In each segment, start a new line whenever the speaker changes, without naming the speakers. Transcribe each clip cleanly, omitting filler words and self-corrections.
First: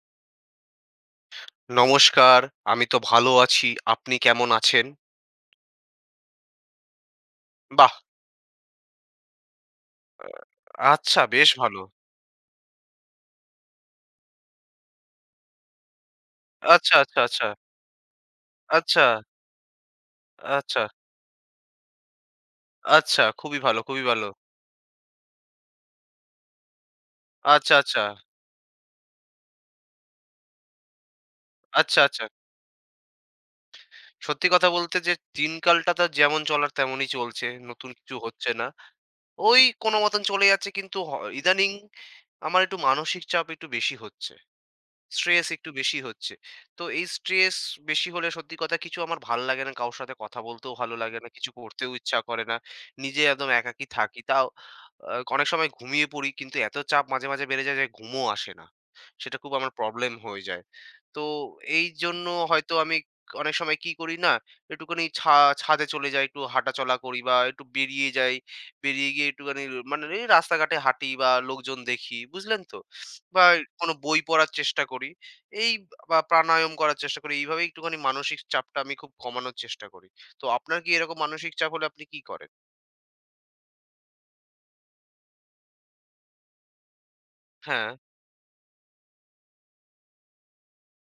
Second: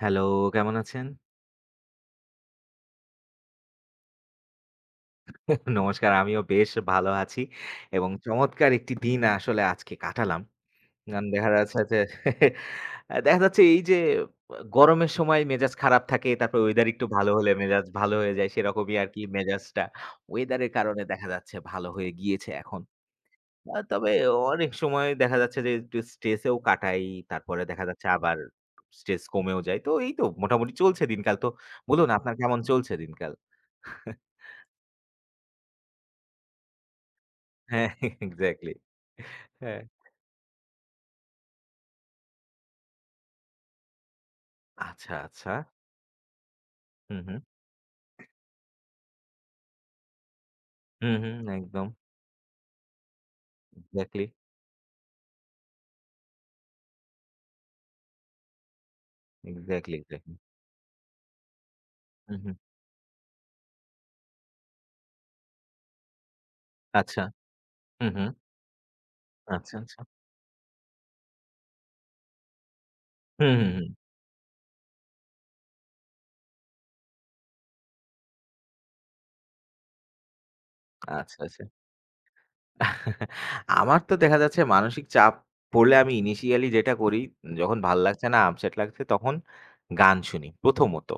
Hello, কেমন আছেন?
নমস্কার। আমি তো ভালো আছি। আপনি কেমন আছেন?
নমস্কার। আমিও বেশ ভালো আছি
বাহ!
এবং চমৎকার একটি দিন আসলে আজকে কাটালাম।
আচ্ছা,
কারণ
বেশ
দেখা
ভালো।
যাচ্ছে যে দেখা যাচ্ছে এই যে গরমের সময় মেজাজ খারাপ থাকে, তারপর ওয়েদার
আচ্ছা,
একটু
আচ্ছা,
ভালো
আচ্ছা,
হলে মেজাজ ভালো হয়ে যায়। সেরকমই
আচ্ছা,
আরকি মেজাজটা ওয়েদারের
আচ্ছা,
কারণে দেখা যাচ্ছে ভালো হয়ে গিয়েছে এখন।
আচ্ছা, খুবই ভালো, খুবই
তবে
ভালো।
অনেক সময় দেখা যাচ্ছে যে একটু স্ট্রেসেও কাটাই। তারপরে
আচ্ছা,
দেখা
আচ্ছা,
যাচ্ছে আবার স্ট্রেস কমেও যায়। তো এই তো মোটামুটি চলছে দিনকাল। তো
আচ্ছা,
বলুন
আচ্ছা।
আপনার কেমন চলছে দিনকাল?
সত্যি কথা বলতে যে, দিনকালটা তো যেমন চলার তেমনই চলছে।
হ্যাঁ,
নতুন কিছু হচ্ছে না।
এক্সাক্টলি।
ওই
হ্যাঁ।
কোনো মতন চলে যাচ্ছে, কিন্তু ইদানিং আমার একটু মানসিক চাপ একটু বেশি হচ্ছে।
আচ্ছা,
স্ট্রেস
আচ্ছা।
একটু বেশি হচ্ছে। তো এই
হুম, হুম।
স্ট্রেস বেশি হলে সত্যি কথা কিছু আমার ভাল লাগে না। কারো সাথে কথা বলতেও ভালো
হুম,
লাগে না।
হুম।
কিছু
একদম।
করতেও ইচ্ছা করে না। নিজে একদম একাকী থাকি।
এক্সাক্টলি,
তাও অনেক সময় ঘুমিয়ে পড়ি। কিন্তু এত চাপ মাঝে, মাঝে বেড়ে যায় যে ঘুমও আসে না। সেটা খুব আমার
এক্সাক্টলি,
প্রবলেম
এক্সাক্টলি।
হয়ে যায়। তো এই জন্য
হুম, হুম।
হয়তো আমি অনেক সময় কি করি না, একটুখানি ছাদে চলে যাই, একটু হাঁটাচলা করি
আচ্ছা।
বা একটু বেরিয়ে
হুম, হুম।
যাই। বেরিয়ে গিয়ে একটুখানি
আচ্ছা, আচ্ছা।
মানে এই রাস্তাঘাটে হাঁটি বা লোকজন দেখি। বুঝলেন তো? বা
হুম, হুম, হুম।
কোনো বই পড়ার চেষ্টা করি। এই বা প্রাণায়াম করার চেষ্টা করি। এইভাবে একটুখানি মানসিক চাপটা আমি খুব কমানোর চেষ্টা করি। তো আপনার কি এরকম
আচ্ছা,
মানসিক
আচ্ছা।
চাপ হলে আপনি কি করেন?
আমার তো দেখা যাচ্ছে মানসিক চাপ পড়লে আমি ইনিশিয়ালি যেটা করি, যখন
হ্যাঁ,
ভাল লাগছে না, আপসেট লাগছে তখন গান শুনি প্রথমত।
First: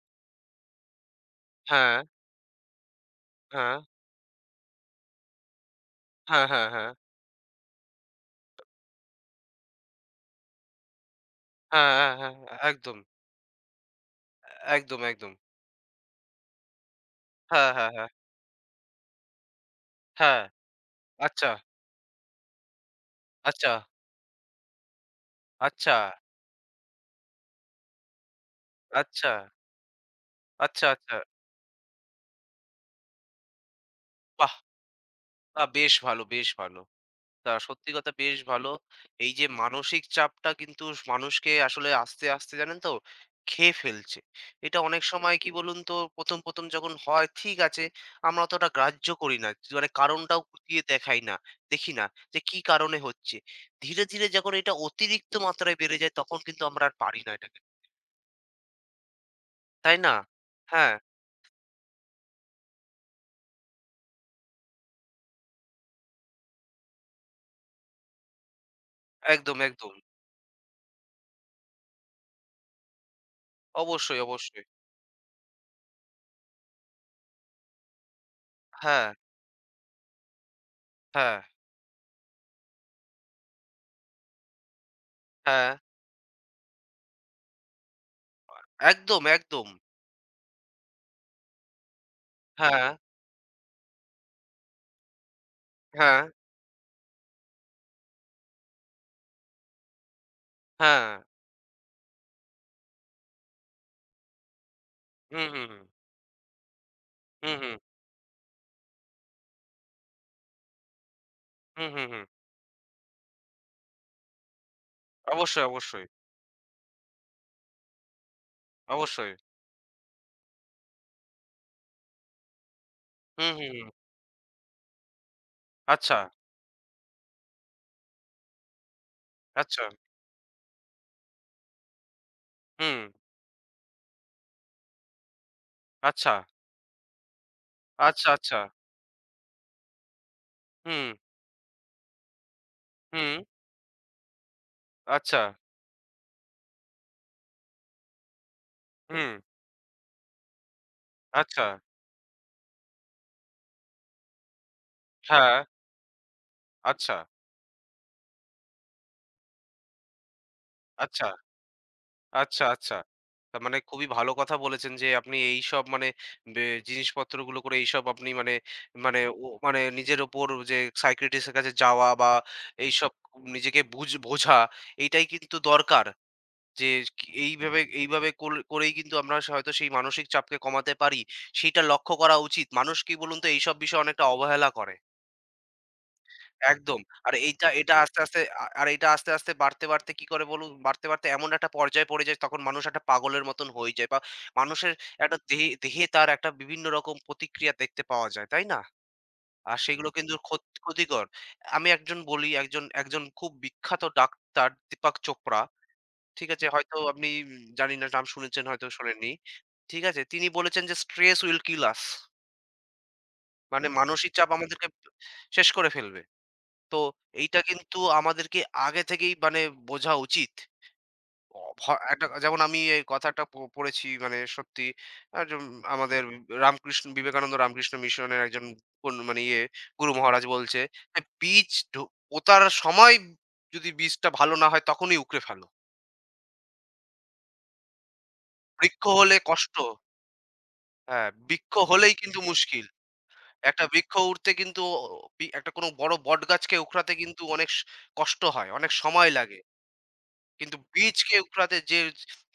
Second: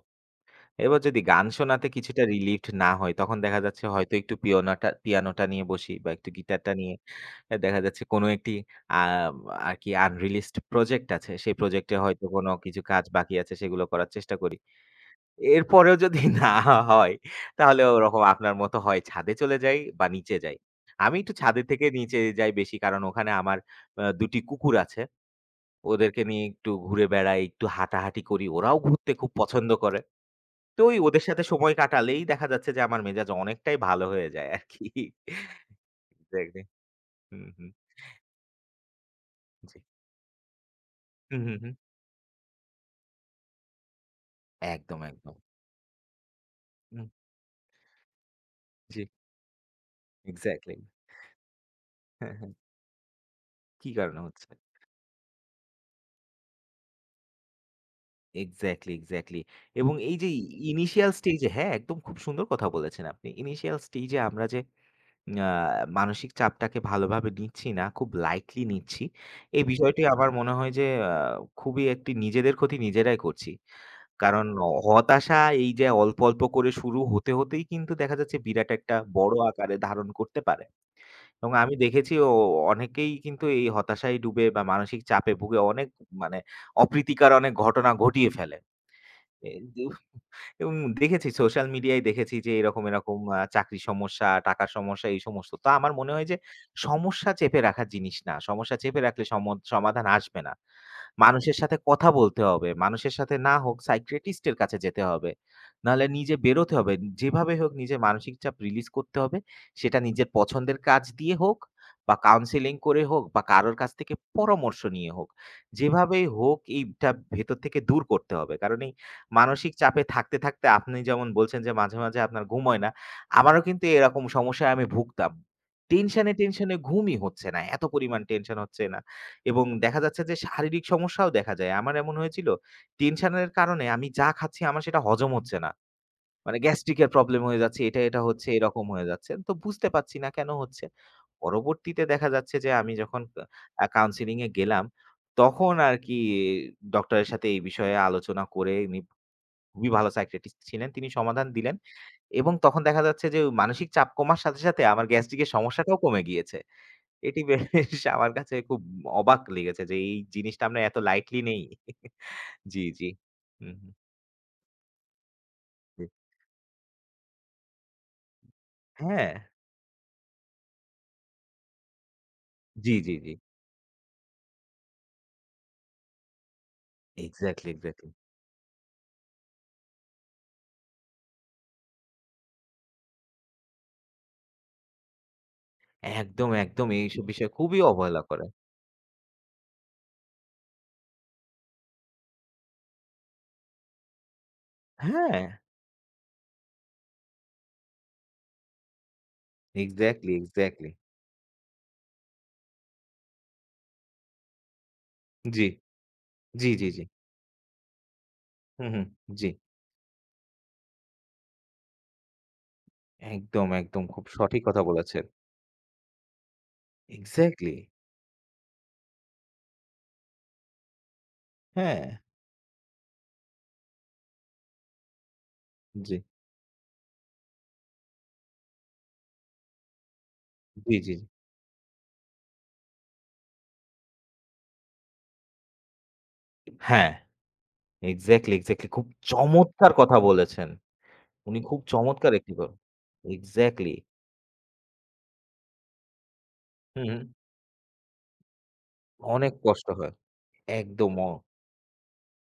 এবার যদি গান শোনাতে
হ্যাঁ,
কিছুটা রিলিভড না হয়, তখন দেখা
হ্যাঁ,
যাচ্ছে হয়তো একটু পিয়ানোটা নিয়ে বসি বা একটু
হ্যাঁ, হ্যাঁ,
গিটারটা
হ্যাঁ,
নিয়ে এ দেখা যাচ্ছে কোনো একটি আ আরকি আনরিলিজড প্রজেক্ট আছে। সেই প্রজেক্ট
হ্যাঁ,
এ
হ্যাঁ,
হয়তো
হ্যাঁ,
কোনো কিছু
একদম,
কাজ বাকি আছে সেগুলো করার চেষ্টা করি।
একদম, একদম।
এরপরেও যদি না হয়
হ্যাঁ,
তাহলে
হ্যাঁ, হ্যাঁ,
ওরকম আপনার মতো হয় ছাদে চলে যাই বা নিচে
হ্যাঁ।
যাই। আমি একটু
আচ্ছা,
ছাদের থেকে নিচে যাই বেশি কারণ ওখানে আমার
আচ্ছা,
২টি টি কুকুর আছে।
আচ্ছা,
ওদেরকে নিয়ে একটু ঘুরে বেড়াই, একটু হাঁটাহাঁটি করি। ওরাও ঘুরতে
আচ্ছা,
খুব পছন্দ করে। তো
আচ্ছা,
ওই
আচ্ছা।
ওদের সাথে সময় কাটালেই দেখা যাচ্ছে যে আমার মেজাজ অনেকটাই ভালো হয়ে যায়
বাহ!
আরকি।
বেশ ভালো, বেশ
এক্সাক্টলি।
ভালো।
হুম,
তা
হুম।
সত্যি কথা, বেশ ভালো। এই যে
জি।
মানসিক চাপটা কিন্তু
হুম,
মানুষকে
হুম, হুম।
আসলে আস্তে, আস্তে, জানেন তো, খেয়ে ফেলছে। এটা
একদম,
অনেক সময়
একদম।
কি বলুন তো, ১ম যখন
হুম,
হয় ঠিক আছে, আমরা অতটা
জি।
গ্রাহ্য করি না। মানে কারণটাও
এক্সাক্টলি।
খুঁটিয়ে দেখাই না। দেখি না
হ্যাঁ,
যে
হ্যাঁ।
কি কারণে হচ্ছে।
কি
ধীরে,
কারণে
ধীরে
হচ্ছে?
যখন এটা অতিরিক্ত মাত্রায় বেড়ে যায়, তখন কিন্তু আমরা আর পারি না এটাকে।
Exactly, exactly. এবং
তাই না?
এই যে
হ্যাঁ,
ইনিশিয়াল স্টেজ এ হ্যাঁ, একদম খুব সুন্দর কথা বলেছেন আপনি। ইনিশিয়াল স্টেজ এ আমরা যে আ মানসিক চাপটাকে ভালোভাবে নিচ্ছি না, খুব লাইটলি নিচ্ছি।
একদম,
এই
একদম।
বিষয়টি আচ্ছা। আমার মনে হয় যে আ খুবই একটি নিজেদের ক্ষতি নিজেরাই করছি।
অবশ্যই,
কারণ
অবশ্যই।
হতাশা এই যে অল্প, অল্প করে শুরু হতে, হতেই কিন্তু দেখা যাচ্ছে বিরাট একটা
হ্যাঁ,
বড় আকারে ধারণ করতে পারে।
হ্যাঁ,
এবং আমি দেখেছি অনেকেই কিন্তু এই হতাশায় ডুবে বা মানসিক চাপে ভুগে
হ্যাঁ।
অনেক মানে অপ্রীতিকর অনেক ঘটনা ঘটিয়ে ফেলে।
একদম,
এ
একদম।
যে এবং দেখেছি সোশ্যাল মিডিয়ায় দেখেছি যে এরকম,
হ্যাঁ,
এরকম চাকরির সমস্যা, টাকার সমস্যা এই সমস্ত। তো আমার মনে
হ্যাঁ,
হয় যে সমস্যা চেপে রাখার জিনিস না। সমস্যা চেপে রাখলে সমাধান আসবে না।
হ্যাঁ।
মানুষের সাথে কথা বলতে হবে। মানুষের সাথে না হোক সাইকিয়াট্রিস্ট এর কাছে যেতে হবে।
হুম, হুম, হুম।
নাহলে নিজে বেরোতে হবে।
হুম,
যেভাবে হোক
হুম।
নিজের মানসিক চাপ রিলিজ করতে হবে। সেটা নিজের পছন্দের কাজ দিয়ে হোক
হুম, হুম,
বা
হুম।
কাউন্সেলিং করে হোক বা কারোর কাছ থেকে পরামর্শ নিয়ে হোক।
অবশ্যই, অবশ্যই,
যেভাবেই হোক এইটা ভেতর থেকে দূর করতে হবে। কারণ এই
অবশ্যই।
মানসিক চাপে থাকতে, থাকতে আপনি যেমন বলছেন যে মাঝে, মাঝে আপনার ঘুম হয় না।
হুম,
আমারও
হুম,
কিন্তু
হুম।
এরকম সমস্যায় আমি ভুগতাম।
আচ্ছা,
টেনশনে, টেনশনে ঘুমই হচ্ছে না। এত পরিমাণ টেনশন হচ্ছে না। এবং
আচ্ছা।
দেখা যাচ্ছে যে শারীরিক সমস্যাও দেখা যায়। আমার এমন হয়েছিল
হুম।
টেনশনের কারণে আমি যা খাচ্ছি আমার সেটা হজম হচ্ছে না।
আচ্ছা,
মানে গ্যাস্ট্রিক এর প্রবলেম হয়ে যাচ্ছে। এটা, এটা
আচ্ছা,
হচ্ছে
আচ্ছা।
এরকম হয়ে যাচ্ছে। তো বুঝতে পারছি না কেন হচ্ছে।
হুম,
পরবর্তীতে দেখা যাচ্ছে যে আমি যখন
হুম।
কাউন্সেলিং এ গেলাম,
আচ্ছা,
তখন আরকি ডক্টরের সাথে এই বিষয়ে আলোচনা করে নি
হুম।
খুবই ভালো সাইকিয়াট্রিস্ট ছিলেন। তিনি সমাধান
আচ্ছা।
দিলেন এবং তখন দেখা যাচ্ছে যে মানসিক চাপ কমার সাথে, সাথে আমার গ্যাস্ট্রিকের
হ্যাঁ।
সমস্যাটাও কমে গিয়েছে।
আচ্ছা,
এটি বেশ আমার কাছে খুব অবাক লেগেছে যে এই জিনিসটা আমরা এত
আচ্ছা,
লাইটলি নেই।
আচ্ছা,
জি,
আচ্ছা।
জি।
তার
হুম,
মানে
হুম,
খুবই ভালো কথা বলেছেন যে আপনি এইসব
জি।
মানে বে জিনিসপত্রগুলো করে এইসব আপনি মানে মানে
হ্যাঁ।
ও মানে নিজের ওপর যে সাইকিয়াট্রিস্ট এর কাছে যাওয়া বা
জি,
এইসব
জি, জি।
নিজেকে বোঝা এইটাই কিন্তু দরকার। যে কি
এক্সাক্টলি,
এইভাবে
এক্সাক্টলি।
এইভাবে কোল করেই কিন্তু আমরা হয়তো সেই মানসিক চাপকে কমাতে পারি। সেইটা লক্ষ্য করা উচিত। মানুষ কি বলুন তো, এইসব বিষয়ে অনেকটা অবহেলা করে।
একদম, একদম
একদম।
এইসব
আর
বিষয়
এইটা
খুবই
এটা আস্তে,
অবহেলা
আস্তে
করে।
আর এটা আস্তে, আস্তে বাড়তে, বাড়তে কি করে বলুন? বাড়তে, বাড়তে এমন একটা পর্যায়ে পড়ে যায়, তখন মানুষ একটা পাগলের মতন হয়ে যায়, বা মানুষের একটা
হ্যাঁ,
দেহে দেহে তার একটা বিভিন্ন রকম প্রতিক্রিয়া দেখতে পাওয়া যায়, তাই না? আর সেগুলো কিন্তু
এক্সাক্টলি,
ক্ষত
এক্সাক্টলি।
ক্ষতিকর। আমি একজন বলি, একজন খুব বিখ্যাত ডাক্তার দীপাক চোপড়া,
জি,
ঠিক আছে?
জি, জি,
হয়তো
জি।
আপনি জানি না নাম শুনেছেন, হয়তো
হুম, হুম।
শোনেননি।
জি।
ঠিক আছে? তিনি বলেছেন যে, "Stress will kill us।"
একদম,
মানে, হুম,
একদম খুব
মানসিক চাপ
সঠিক কথা
আমাদেরকে
বলেছেন।
শেষ করে ফেলবে। তো এইটা
এক্সাক্টলি।
কিন্তু আমাদেরকে আগে থেকেই মানে বোঝা উচিত। অ ভ
হ্যাঁ।
একটা, যেমন আমি এই কথাটা পড়েছি মানে সত্যি, একজন
জি,
আমাদের রামকৃষ্ণ, বিবেকানন্দ রামকৃষ্ণ মিশনের একজন কোন মানে ইয়ে গুরু মহারাজ বলছে
জি, জি, জি।
যে, "বীজ পোঁতার সময় যদি বীজটা ভালো না হয় তখনই উকড়ে ফেলো।
হ্যাঁ। এক্সাক্টলি, এক্সাক্টলি
বৃক্ষ
খুব
হলে কষ্ট।"
চমৎকার কথা বলেছেন।
হ্যাঁ,
উনি
বৃক্ষ
খুব
হলেই
চমৎকার
কিন্তু
একটি
মুশকিল। একটা
এক্সাক্টলি।
বৃক্ষ উঠতে কিন্তু অ বি একটা কোনো বড় বটগাছকে
হুম,
উখড়াতে
হুম।
কিন্তু অনেক কষ্ট হয়, অনেক সময়
অনেক
লাগে।
কষ্ট হয়।
কিন্তু
একদম
বীজকে উখড়াতে যে,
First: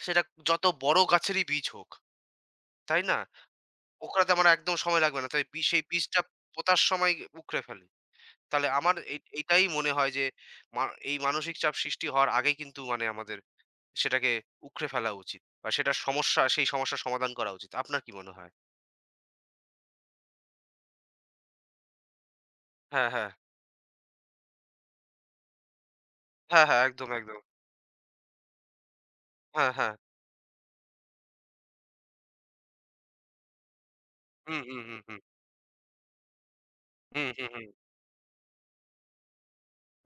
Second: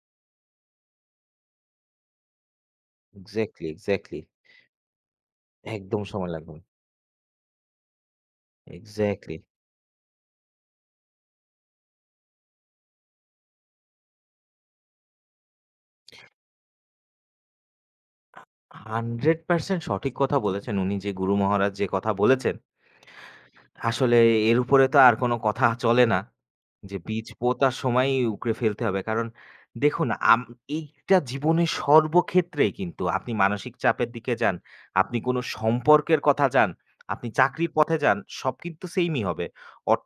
সেটা যত বড় গাছেরই বীজ হোক, তাই না?
Exactly, exactly.
উখড়াতে আমার একদম সময় লাগবে না। তাই সেই
একদম
বীজটা
সময় লাগবে না।
পোঁতার সময় উখড়ে ফেলি। তাহলে আমার এই
এক্সাক্টলি।
এইটাই মনে হয় যে, মা এই মানসিক চাপ সৃষ্টি হওয়ার আগেই কিন্তু মানে আমাদের সেটাকে উখড়ে ফেলা উচিত। বা সেটার সমস্যা, সেই সমস্যার সমাধান করা উচিত। আপনার কি মনে হয়?
100% সঠিক কথা বলেছেন উনি যে গুরু মহারাজ যে কথা বলেছেন,
হ্যাঁ, হ্যাঁ।
আসলে এর উপরে তো আর কোন কথা চলে না।
হ্যাঁ, হ্যাঁ।
যে
একদম,
বীজ
একদম।
পোঁতার সময়ই উকড়ে ফেলতে হবে। কারণ
হ্যাঁ, হ্যাঁ।
দেখুন এইটা জীবনের সর্বক্ষেত্রেই কিন্তু আপনি মানসিক চাপের দিকে যান,
হুম, হুম, হুম,
আপনি
হুম।
কোনো সম্পর্কের কথা যান, আপনি
হুম, হুম, হুম।
চাকরির পথে যান, সব কিন্তু সেইমই হবে।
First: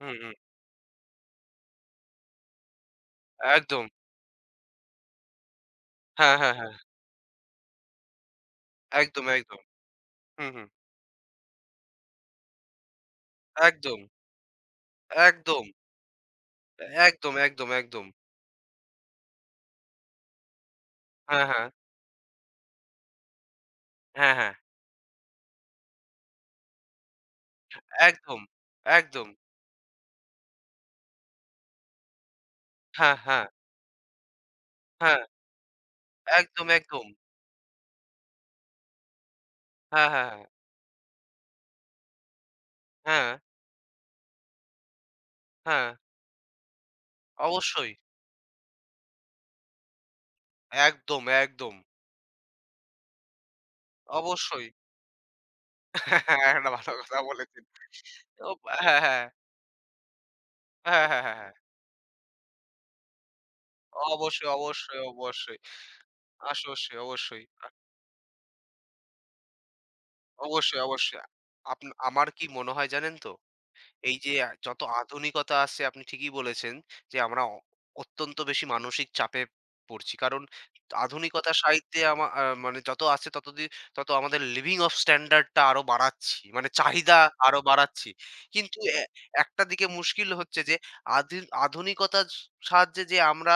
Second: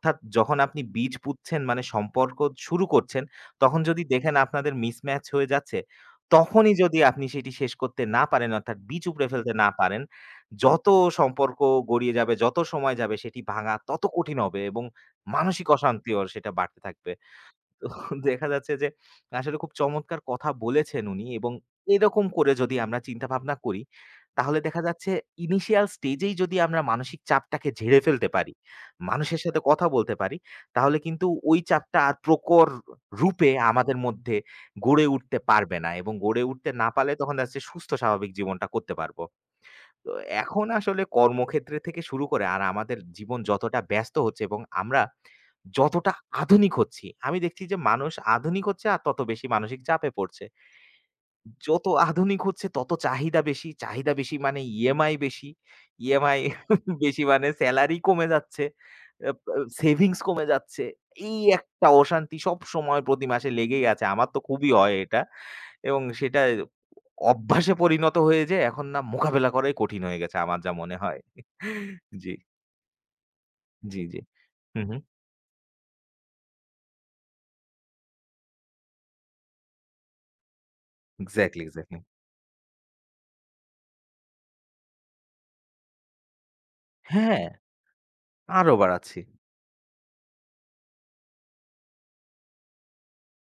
হুম, হুম।
যখন আপনি বীজ পুঁতছেন মানে সম্পর্ক শুরু করছেন, তখন
একদম।
যদি দেখেন আপনাদের মিসম্যাচ হয়ে যাচ্ছে,
হ্যাঁ, হ্যাঁ, হ্যাঁ।
তখনই যদি আপনি সেটি শেষ করতে না পারেন অর্থাৎ বীজ
একদম,
উপড়ে ফেলতে
একদম।
না পারেন,
হুম, হুম।
যত সম্পর্ক গড়িয়ে যাবে, যত সময় যাবে সেটি ভাঙা
একদম,
তত কঠিন হবে এবং
একদম,
মানসিক অশান্তি ওর সেটা বাড়তে থাকবে।
একদম, একদম,
তো
একদম।
দেখা যাচ্ছে যে আসলে খুব চমৎকার কথা বলেছেন উনি
হ্যাঁ,
এবং
হ্যাঁ।
এরকম করে যদি আমরা চিন্তাভাবনা করি,
হ্যাঁ, হ্যাঁ।
তাহলে দেখা যাচ্ছে ইনিশিয়াল স্টেজেই যদি আমরা মানসিক চাপটাকে ঝেড়ে ফেলতে
একদম,
পারি,
একদম।
মানুষের সাথে কথা বলতে পারি, তাহলে কিন্তু ওই চাপটা আর
হ্যাঁ, হ্যাঁ,
রূপে আমাদের মধ্যে গড়ে
হ্যাঁ।
উঠতে পারবে না এবং গড়ে
একদম,
উঠতে না
একদম।
পারলে তখন দেখা যাচ্ছে সুস্থ স্বাভাবিক জীবনটা করতে পারব।
হ্যাঁ,
তো
হ্যাঁ, হ্যাঁ।
এখন আসলে কর্মক্ষেত্রে থেকে শুরু করে আর আমাদের
হ্যাঁ,
জীবন যতটা ব্যস্ত হচ্ছে এবং আমরা
হ্যাঁ।
যতটা আধুনিক হচ্ছি, আমি দেখছি যে
অবশ্যই।
মানুষ আধুনিক হচ্ছে আর তত বেশি মানসিক চাপে পড়ছে।
একদম, একদম।
যত আধুনিক হচ্ছে তত চাহিদা বেশি, চাহিদা বেশি মানে
অবশ্যই।
ইএমআই বেশি, ইএমআই
হ্যাঁ, একটা ভালো কথা
বেশি মানে
বলেছেন।
সেলারি কমে
ওপ
যাচ্ছে,
হ্যাঁ, হ্যাঁ।
আ প সেভিংস কমে যাচ্ছে।
হ্যাঁ, হ্যাঁ, হ্যাঁ,
এই
হ্যাঁ।
একটা অশান্তি সবসময় প্রতি মাসে লেগেই আছে। আমার তো
অবশ্যই,
খুবই হয়
অবশ্যই,
এটা।
অবশ্যই।
এবং সেটা
অবশ্যই, অবশ্যই।
অভ্যাসে পরিণত হয়ে যেয়ে এখন না মোকাবেলা করাই কঠিন হয়ে গেছে আমার যা
অবশ্যই,
মনে হয়।
অবশ্যই। আপ আমার
জি,
কি মনে হয়, জানেন তো?
জি,
এই
জি।
যে যত
হুম, হুম।
আধুনিকতা আসছে, আপনি ঠিকই বলেছেন যে, আমরা অত্যন্ত বেশি মানসিক চাপে পড়ছি। কারণ আধুনিকতা
এক্সাক্টলি, এক্সাক্টলি।
সাহিত্যে আমা আ মানে যত আসছে তত তত আমাদের লিভিং অফ স্ট্যান্ডার্ড টা আরো বাড়াচ্ছি। মানে চাহিদা
হ্যাঁ,
আরো বাড়াচ্ছি।
আরো
কিন্তু
বাড়াচ্ছি।
একটা দিকে মুশকিল হচ্ছে যে আধি আধুনিকতার সাহায্যে যে আমরা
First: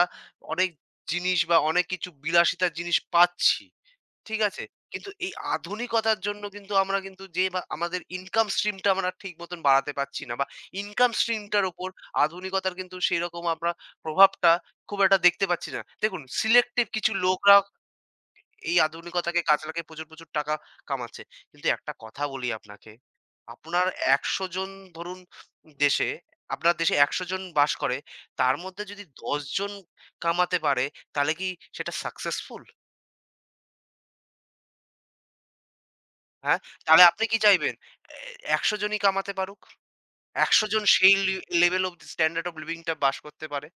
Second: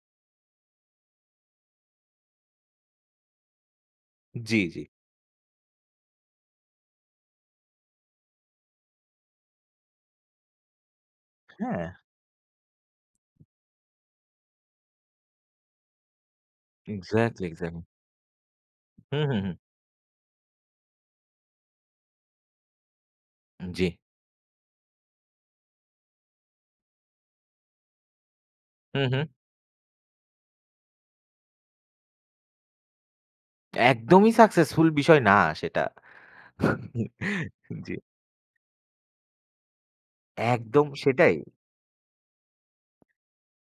অনেক জিনিস বা অনেক কিছু বিলাসিতার জিনিস পাচ্ছি। ঠিক
জি,
আছে?
জি।
কিন্তু এই আধুনিকতার জন্য কিন্তু আমরা কিন্তু যে বা আমাদের ইনকাম স্ট্রিমটা আমরা ঠিক মতন বাড়াতে পারছি না, বা ইনকাম স্ট্রিমটার
হ্যাঁ,
উপর আধুনিকতার কিন্তু সেইরকম আমরা প্রভাবটা খুব একটা দেখতে পাচ্ছি না। দেখুন সিলেক্টিভ কিছু
এক্সাক্টলি,
লোকরা
এক্সাক্টলি।
এই
হুম, হুম,
আধুনিকতাকে
হুম।
কাজে লাগিয়ে প্রচুর, প্রচুর টাকা কামাচ্ছে। কিন্তু একটা কথা বলি আপনাকে। আপনার
জি।
১০০ জন ধরুন, দেশে, আপনার দেশে ১০০ জন বাস করে। তার মধ্যে যদি
হুম, হুম।
১০ জন কামাতে পারে, তাহলে কি সেটা সাকসেসফুল?
একদমই সাকসেসফুল বিষয় না সেটা।
হ্যাঁ? তাহলে আপনি কি চাইবেন?
জি।
এ ১০০ জনই কামাতে পারুক। ১০০ জন
একদম
সেই
সেটাই।
Level of standard of living টা বাস করতে পারে।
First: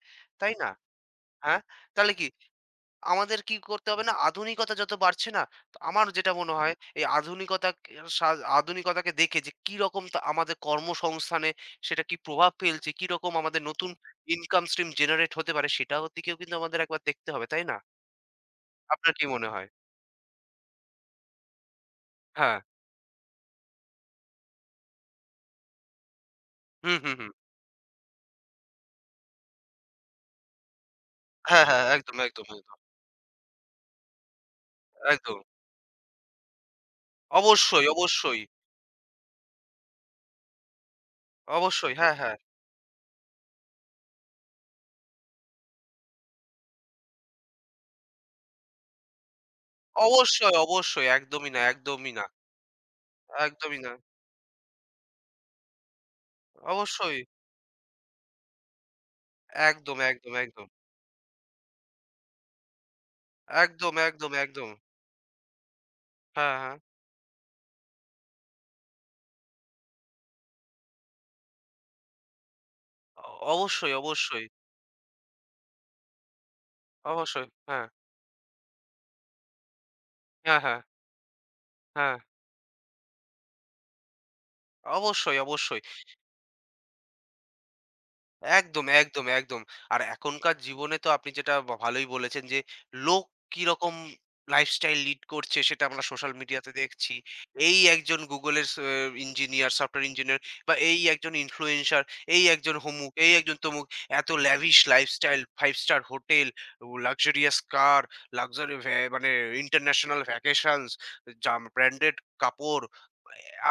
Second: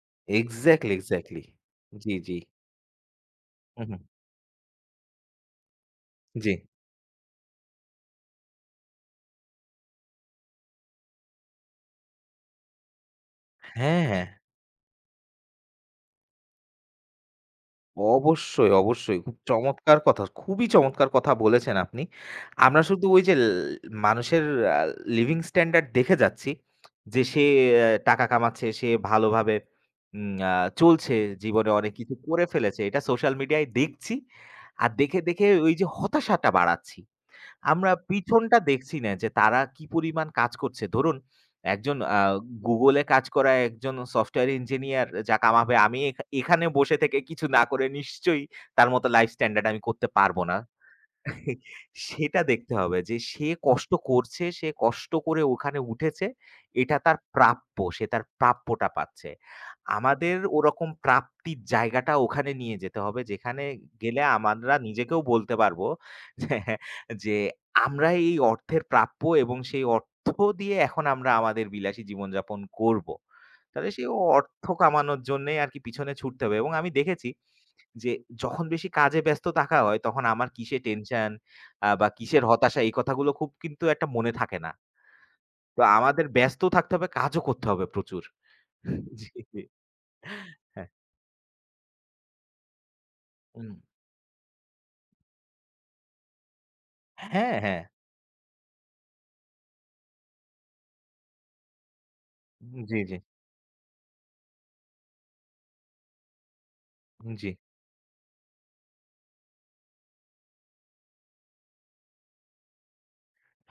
তাই না?
Exactly, exactly.
হ্যাঁ? তাহলে
জি,
কি
জি।
আমাদের কি করতে
হুম, হুম।
হবে না, আধুনিকতা যত বাড়ছে না, তো আমার যেটা
জি।
মনে হয়, এই আধুনিকতা, সা আধুনিকতাকে দেখে যে কিরকম, তা আমাদের কর্মসংস্থানে সেটা কি প্রভাব ফেলছে, কিরকম আমাদের নতুন
হ্যাঁ। হ্যাঁ।
ইনকাম স্ট্রিম জেনারেট হতে পারে, সেটার দিকেও কিন্তু আমাদের একবার দেখতে হবে। তাই না?
অবশ্যই,
আপনার
অবশ্যই।
কি
খুব
মনে হয়?
চমৎকার কথা। খুবই চমৎকার কথা বলেছেন আপনি।
হ্যাঁ।
আমরা শুধু ওই যে মানুষের আ লিভিং স্ট্যান্ডার্ড দেখে যাচ্ছি
হুম, হুম,
যে
হুম।
সে টাকা কামাচ্ছে, সে ভালোভাবে উম আ চলছে,
হ্যাঁ,
জীবনে
হ্যাঁ।
অনেক কিছু
একদম, একদম,
করে
একদম,
ফেলেছে। এটা সোশ্যাল মিডিয়ায় দেখছি। আর দেখে,
একদম।
দেখে ওই যে হতাশাটা বাড়াচ্ছি।
অবশ্যই,
আমরা
অবশ্যই।
পিছনটা দেখছি না যে তারা কি পরিমাণ কাজ করছে। ধরুন
অবশ্যই।
একজন
হ্যাঁ, হ্যাঁ।
Google এ কাজ করা একজন সফটওয়্যার ইঞ্জিনিয়ার যা কামাবে আমি এখানে বসে থেকে কিছু না করে নিশ্চয়ই তার মতো লাইফ স্ট্যান্ডার্ড আমি করতে পারব
অবশ্যই,
না।
অবশ্যই। একদমই না, একদমই না,
সেটা দেখতে হবে যে সে
একদমই না।
কষ্ট করছে, সে কষ্ট করে ওখানে উঠেছে। এটা
অবশ্যই।
তার প্রাপ্য। সে তার প্রাপ্যটা পাচ্ছে।
একদম, একদম,
আমাদের
একদম।
ওরকম প্রাপ্তির জায়গাটা ওখানে নিয়ে যেতে হবে। যেখানে
একদম,
গেলে
একদম, একদম।
আমরা নিজেকেও বলতে পারবো
হ্যাঁ,
যে,
হ্যাঁ।
যে আমরা এই অর্থের প্রাপ্য এবং সেই অর্থ দিয়ে এখন আমরা আমাদের বিলাসী জীবনযাপন করব।
অ
তাহলে
অবশ্যই,
সেই
অবশ্যই,
অর্থ কামানোর জন্যেই আরকি পিছনে ছুটতে হবে এবং আমি দেখেছি
অবশ্যই। হ্যাঁ,
যে যখন বেশি কাজে ব্যস্ত থাকা হয় তখন আমার
হ্যাঁ,
কিসে
হ্যাঁ,
টেনশন বা
হ্যাঁ।
কিসের হতাশা এই কথাগুলো খুব কিন্তু একটা মনে থাকে না।
অবশ্যই, অবশ্যই।
তো আমাদের ব্যস্ত থাকতে হবে, কাজও করতে হবে প্রচুর।
একদম, একদম,
জি,
একদম।
জি।
আর এখনকার
হ্যাঁ।
জীবনে তো আপনি যেটা ভালোই বলেছেন যে, লোক
উম
কিরকম লাইফস্টাইল লিড করছে, সেটা আমরা সোশ্যাল মিডিয়াতে দেখছি।
হ্যাঁ, হ্যাঁ।
এই একজন Google এর ইঞ্জিনিয়ার, সফটওয়্যার ইঞ্জিনিয়ার, বা এই একজন ইনফ্লুয়েন্সার, এই একজন
জি,
অমুক,
জি।
এই একজন তমুক। এত lavish লাইফস্টাইল, ৫ স্টার হোটেল,
জি।
luxurious কার, luxury মানে ইন্টারন্যাশনাল ভ্যাকেশনস, ব্র্যান্ডেড কাপড়।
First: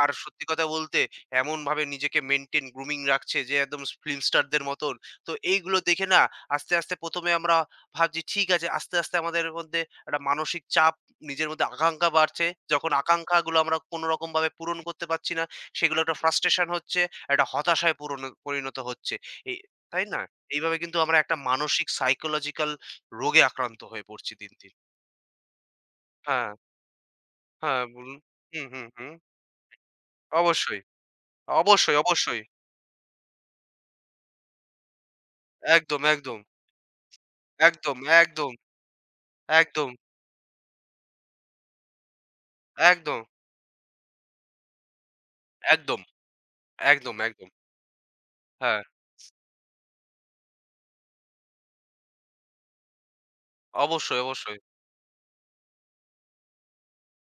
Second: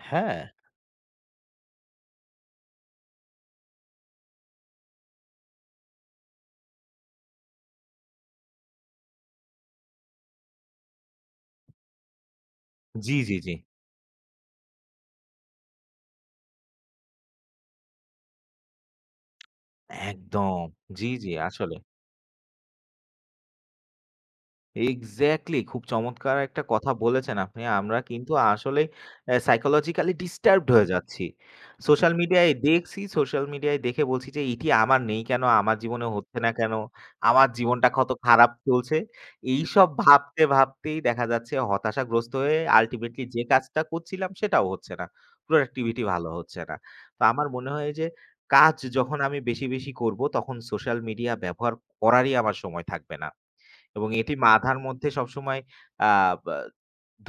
আর
হ্যাঁ।
সত্যি কথা বলতে, এমনভাবে নিজেকে মেইনটেইন, গ্রুমিং রাখছে যে একদম ফিল্ম স্টারদের মতন। তো এইগুলো দেখে না, আস্তে, আস্তে ১ম আমরা ভাবছি ঠিক আছে, আস্তে, আস্তে আমাদের মধ্যে একটা মানসিক চাপ, নিজের মধ্যে আকাঙ্খা বাড়ছে। যখন
জি, জি, জি।
আকাঙ্খাগুলো আমরা কোনো রকমভাবে পূরণ করতে পারছি না, সেগুলো একটা ফ্রাস্ট্রেশন হচ্ছে, একটা হতাশায় পরিণত হচ্ছে। এই তাই না?
একদম।
এইভাবে কিন্তু
জি,
আমরা
জি
একটা
আসলে।
মানসিক, সাইকোলজিক্যাল রোগে আক্রান্ত হয়ে পড়ছি দিন, দিন।
এক্সাক্টলি খুব চমৎকার
হ্যাঁ,
একটা কথা বলেছেন আপনি।
হ্যাঁ
আমরা
বলুন।
কিন্তু
হুম, হুম,
আসলেই
হুম।
সাইকোলজিক্যালি ডিস্টার্বড
অবশ্যই,
হয়ে যাচ্ছি।
অবশ্যই,
সোশ্যাল
অবশ্যই।
মিডিয়ায় দেখছি, সোশ্যাল মিডিয়ায় দেখে বলছি যে, "এটি আমার নেই কেন? আমার
একদম,
জীবনে
একদম।
হচ্ছে না কেন? আমার জীবনটা
একদম,
কত খারাপ
একদম,
চলছে?" এইসব
একদম,
ভাবতে, ভাবতেই দেখা যাচ্ছে হতাশাগ্রস্ত হয়ে
একদম,
আল্টিমেটলি যে কাজটা করছিলাম সেটাও হচ্ছে না।
একদম,
প্রোডাক্টিভিটি ভালো হচ্ছে না।
একদম,
তো আমার
একদম।
মনে হয় যে, কাজ
হ্যাঁ,
যখন আমি বেশি, বেশি করব তখন সোশ্যাল মিডিয়া ব্যবহার করারই আমার সময় থাকবে না। এবং
অবশ্যই,
এটি
অবশ্যই,
মাথার মধ্যে সবসময় আ বা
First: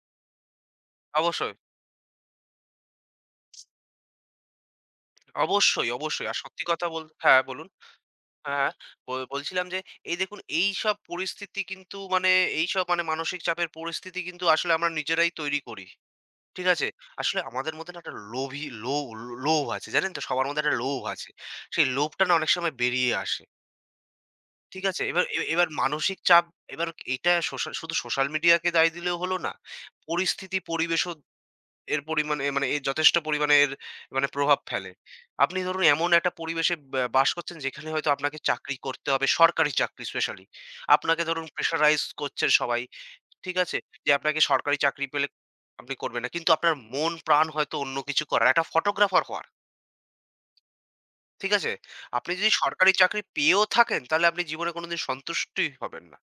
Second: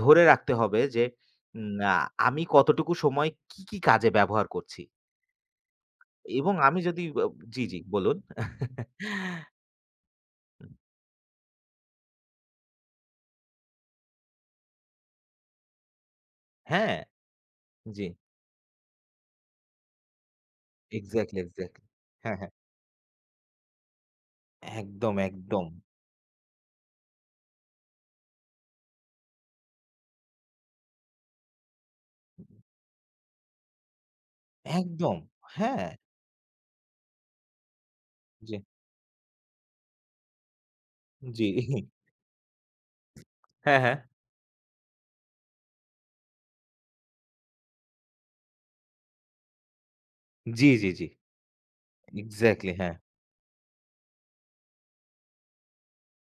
ধরে রাখতে হবে যে
অবশ্যই,
উম আ আমি কতটুকু সময় কি, কি কাজে ব্যবহার করছি
অবশ্যই, অবশ্যই। আর
এবং
সত্যি
আমি
কথা
যদি
হ্যাঁ,
জি,
বলুন।
জি বলুন।
হ্যাঁ, হ্যাঁ। বলছিলাম যে, এই দেখুন এইসব পরিস্থিতি কিন্তু মানে এইসব মানে মানসিক চাপের পরিস্থিতি কিন্তু আসলে আমরা নিজেরাই তৈরি করি। ঠিক আছে?
হ্যাঁ,
আসলে আমাদের মধ্যে না
জি।
একটা লোভ আছে। জানেন তো? সবার মধ্যে একটা লোভ আছে।
Exactly, exactly.
সেই লোভটা না
হ্যাঁ,
অনেক
হ্যাঁ।
সময় বেরিয়ে আসে। ঠিক আছে?
একদম, একদম,
এবার মানসিক চাপ এবার এটা সোশ্যাল, শুধু সোশ্যাল মিডিয়াকে দায় দিলেও হলো না। পরিস্থিতি, পরিবেশও এর পরিমাণে মানে এর যথেষ্ট পরিমাণে এর মানে প্রভাব ফেলে।
একদম।
আপনি ধরুন
হ্যাঁ,
এমন একটা পরিবেশে বাস করছেন, যেখানে হয়তো আপনাকে
জি,
চাকরি করতে হবে, সরকারি চাকরি স্পেশালি। আপনাকে ধরুন
জি।
প্রেশারাইজ করছে সবাই। ঠিক আছে?
হ্যাঁ, হ্যাঁ।
যে আপনাকে সরকারি চাকরি পেলে আপনি করবেন না। কিন্তু আপনার মন প্রাণ হয়তো অন্য কিছু করার। একটা ফটোগ্রাফার হওয়ার।
জি, জি, জি।
ঠিক আছে? আপনি যদি
এক্সাক্টলি
সরকারি
হ্যাঁ।
চাকরি পেয়েও থাকেন, তাহলে আপনি জীবনে কোনদিন সন্তুষ্টই হবেন না।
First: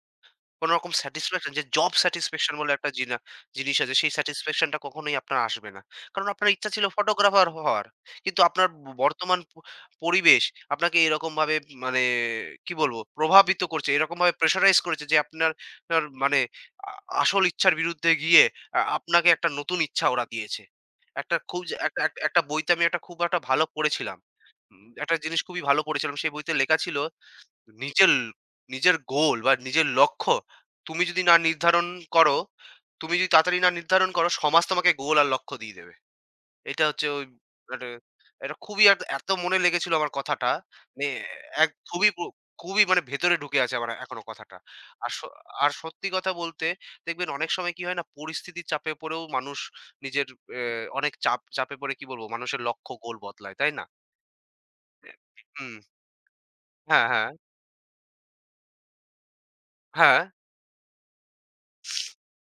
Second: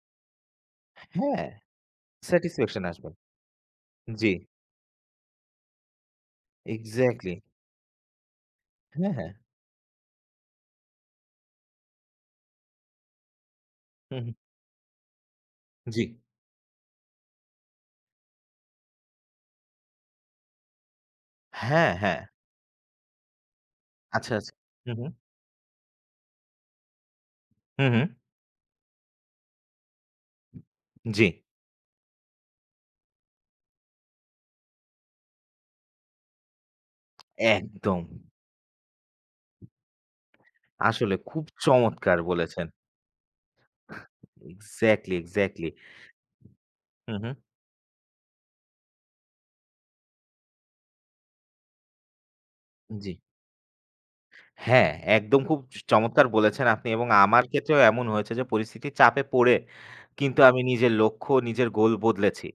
কোন রকম
হ্যাঁ,
স্যাটিসফ্যাকশন, যে জব স্যাটিসফ্যাকশন বলে
স্যাটিসফ্যাকশন
একটা
আসবে।
জিনিস আছে, সেই
জি,
স্যাটিসফ্যাকশনটা কখনোই আপনার আসবে না। কারণ আপনার ইচ্ছা ছিল
এক্সাক্টলি।
ফটোগ্রাফার হওয়ার। কিন্তু আপনার ব
হ্যাঁ, হ্যাঁ।
বর্তমান পরিবেশ আপনাকে এরকমভাবে মানে কি বলবো, প্রভাবিত করছে।
হু, হু।
এরকমভাবে প্রেশারাইজ করেছে যে আপনার আপনার
জি।
মানে আ আসল ইচ্ছার বিরুদ্ধে গিয়ে আপনাকে একটা নতুন ইচ্ছা ওরা দিয়েছে। একটা খুব যে
হ্যাঁ,
একটা
হ্যাঁ।
একটা একটা বইতে আমি একটা খুব একটা ভালো পড়েছিলাম।
আচ্ছা, আচ্ছা। হু, হু।
একটা জিনিস খুবই ভালো পড়েছিলাম। সেই বইতে লেখা ছিল,
হু, হু।
নিজের নিজের গোল বা নিজের লক্ষ্য, তুমি যদি
জি,
না নির্ধারণ করো, তুমি যদি তাড়াতাড়ি না নির্ধারণ করো, সমাজ তোমাকে গোল আর লক্ষ্য দিয়ে দেবে। এটা হচ্ছে ওই মানে,
একদম।
এটা খুবই এত মনে লেগেছিল আমার কথাটা, মানে
আসলে খুব
এক খুবই
চমৎকার বলেছেন।
খুবই মানে ভেতরে ঢুকে আছে আমার এখনো কথাটা। আর
এক্সাক্টলি,
স
এক্সাক্টলি।
আর সত্যি কথা বলতে,
হু,
দেখবেন
হু।
অনেক সময় কি হয় না, পরিস্থিতির চাপে পড়েও মানুষ নিজের এ অনেক চাপে পড়ে কি বলবো, মানুষের লক্ষ্য
জি।
গোল বদলায়, তাই না?
হ্যাঁ, একদম খুব
হুম,
চমৎকার বলেছেন আপনি
হ্যাঁ,
এবং
হ্যাঁ,
আমার ক্ষেত্রেও এমন হয়েছে যে পরিস্থিতির চাপে পড়ে
হ্যাঁ,
কিন্তু আমি নিজের লক্ষ্য, নিজের গোল বদলেছি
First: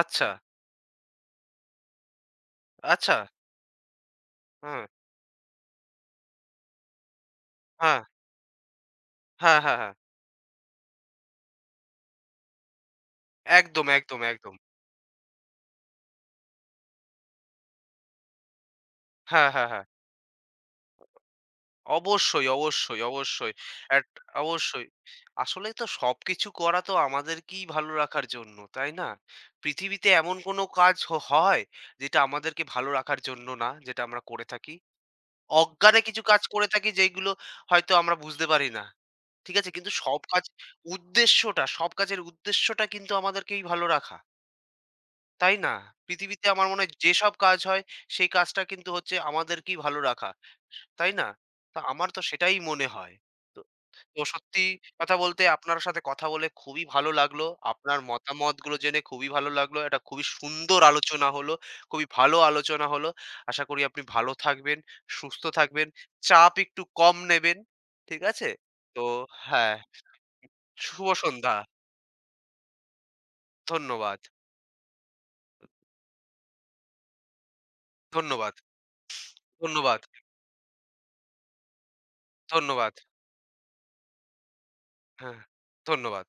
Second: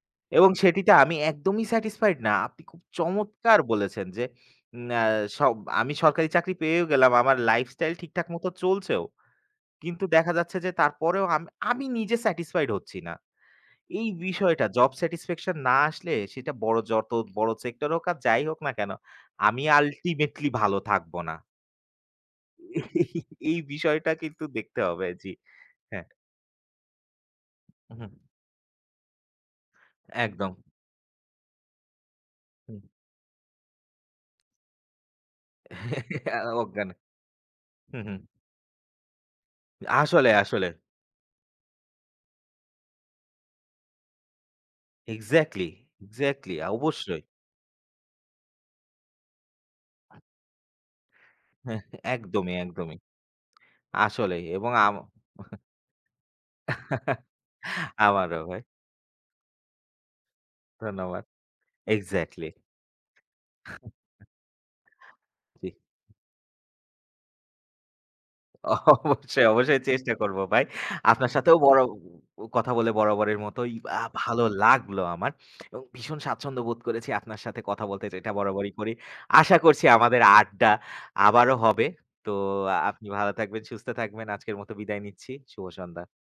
আচ্ছা,
এবং সেটিতে আমি একদমই স্যাটিসফাইড না। আপনি খুব
আচ্ছা।
চমৎকার বলেছেন যে
হ্যাঁ,
উম আ সব আমি সরকারি চাকরি পেয়েও গেলাম। আমার লাইফস্টাইল
হ্যাঁ,
ঠিকঠাক মতো চলছেও।
হ্যাঁ, হ্যাঁ, হ্যাঁ।
কিন্তু দেখা যাচ্ছে যে তারপরেও আমি নিজে স্যাটিসফাইড হচ্ছি না।
একদম,
এই
একদম, একদম।
বিষয়টা জব স্যাটিসফ্যাকশন না আসলে সেটা যত বড় সেক্টর হোক আর যাই হোক না কেন,
হ্যাঁ,
আমি
হ্যাঁ, হ্যাঁ।
আল্টিমেটলি ভালো থাকবো না।
অবশ্যই, অবশ্যই, অবশ্যই।
এই
এট
বিষয়টা কিন্তু দেখতে
অবশ্যই।
হবে। জি।
আসলেই তো
হ্যাঁ।
সবকিছু করা তো আমাদেরকেই ভালো
হুম,
রাখার জন্য, তাই না? পৃথিবীতে এমন
একদম।
কোনো কাজ হয়, যেটা আমাদেরকে
হুম।
ভালো রাখার জন্য না, যেটা আমরা করে থাকি? অজ্ঞানে কিছু কাজ করে
অজ্ঞান।
থাকি যেইগুলো হয়তো
হুম,
আমরা
হুম।
বুঝতে পারি না। ঠিক আছে? কিন্তু
আসলে, আসলে।
সব কাজের উদ্দেশ্যটা কিন্তু আমাদেরকেই ভালো রাখা। তাই
এক্সাক্টলি,
না? পৃথিবীতে
এক্সাক্টলি।
আমার মনে হয়
অবশ্যই।
যেসব কাজ হয়, সেই কাজটা কিন্তু হচ্ছে আমাদেরকেই ভালো রাখা। তাই না? তো
হ্যাঁ,
আমার তো
একদমই,
সেটাই মনে
একদমই।
হয়। তো তো
আসলেই
সত্যি
এবং আম
কথা বলতে, আপনার সাথে কথা বলে খুবই ভালো লাগলো। আপনার
আমারও ভাই।
মতামতগুলো জেনে খুবই ভালো লাগলো। একটা খুবই সুন্দর
ধন্যবাদ।
আলোচনা হলো। খুবই ভালো
এক্সাক্টলি।
আলোচনা হলো। আশা করি আপনি ভালো থাকবেন, সুস্থ
জি।
থাকবেন, চাপ একটু কম নেবেন। ঠিক আছে? তো
অবশ্যই,
হ্যাঁ,
অবশ্যই চেষ্টা করব ভাই।
শুভ
আপনার
সন্ধ্যা।
সাথেও বড় কথা বলে বরাবরের মতোই
ধন্যবাদ,
ভালো লাগলো আমার। এবং ভীষণ স্বাচ্ছন্দ্য বোধ করেছি আপনার সাথে কথা বলতে যেটা
ধন্যবাদ,
বরাবরই করি। আশা করছি
ধন্যবাদ,
আমাদের আড্ডা আবারও হবে। তো
ধন্যবাদ।
আপনি ভালো থাকবেন, সুস্থ থাকবেন। আজকের মতো বিদায় নিচ্ছি।
হ্যাঁ,
শুভ সন্ধ্যা।
ধন্যবাদ।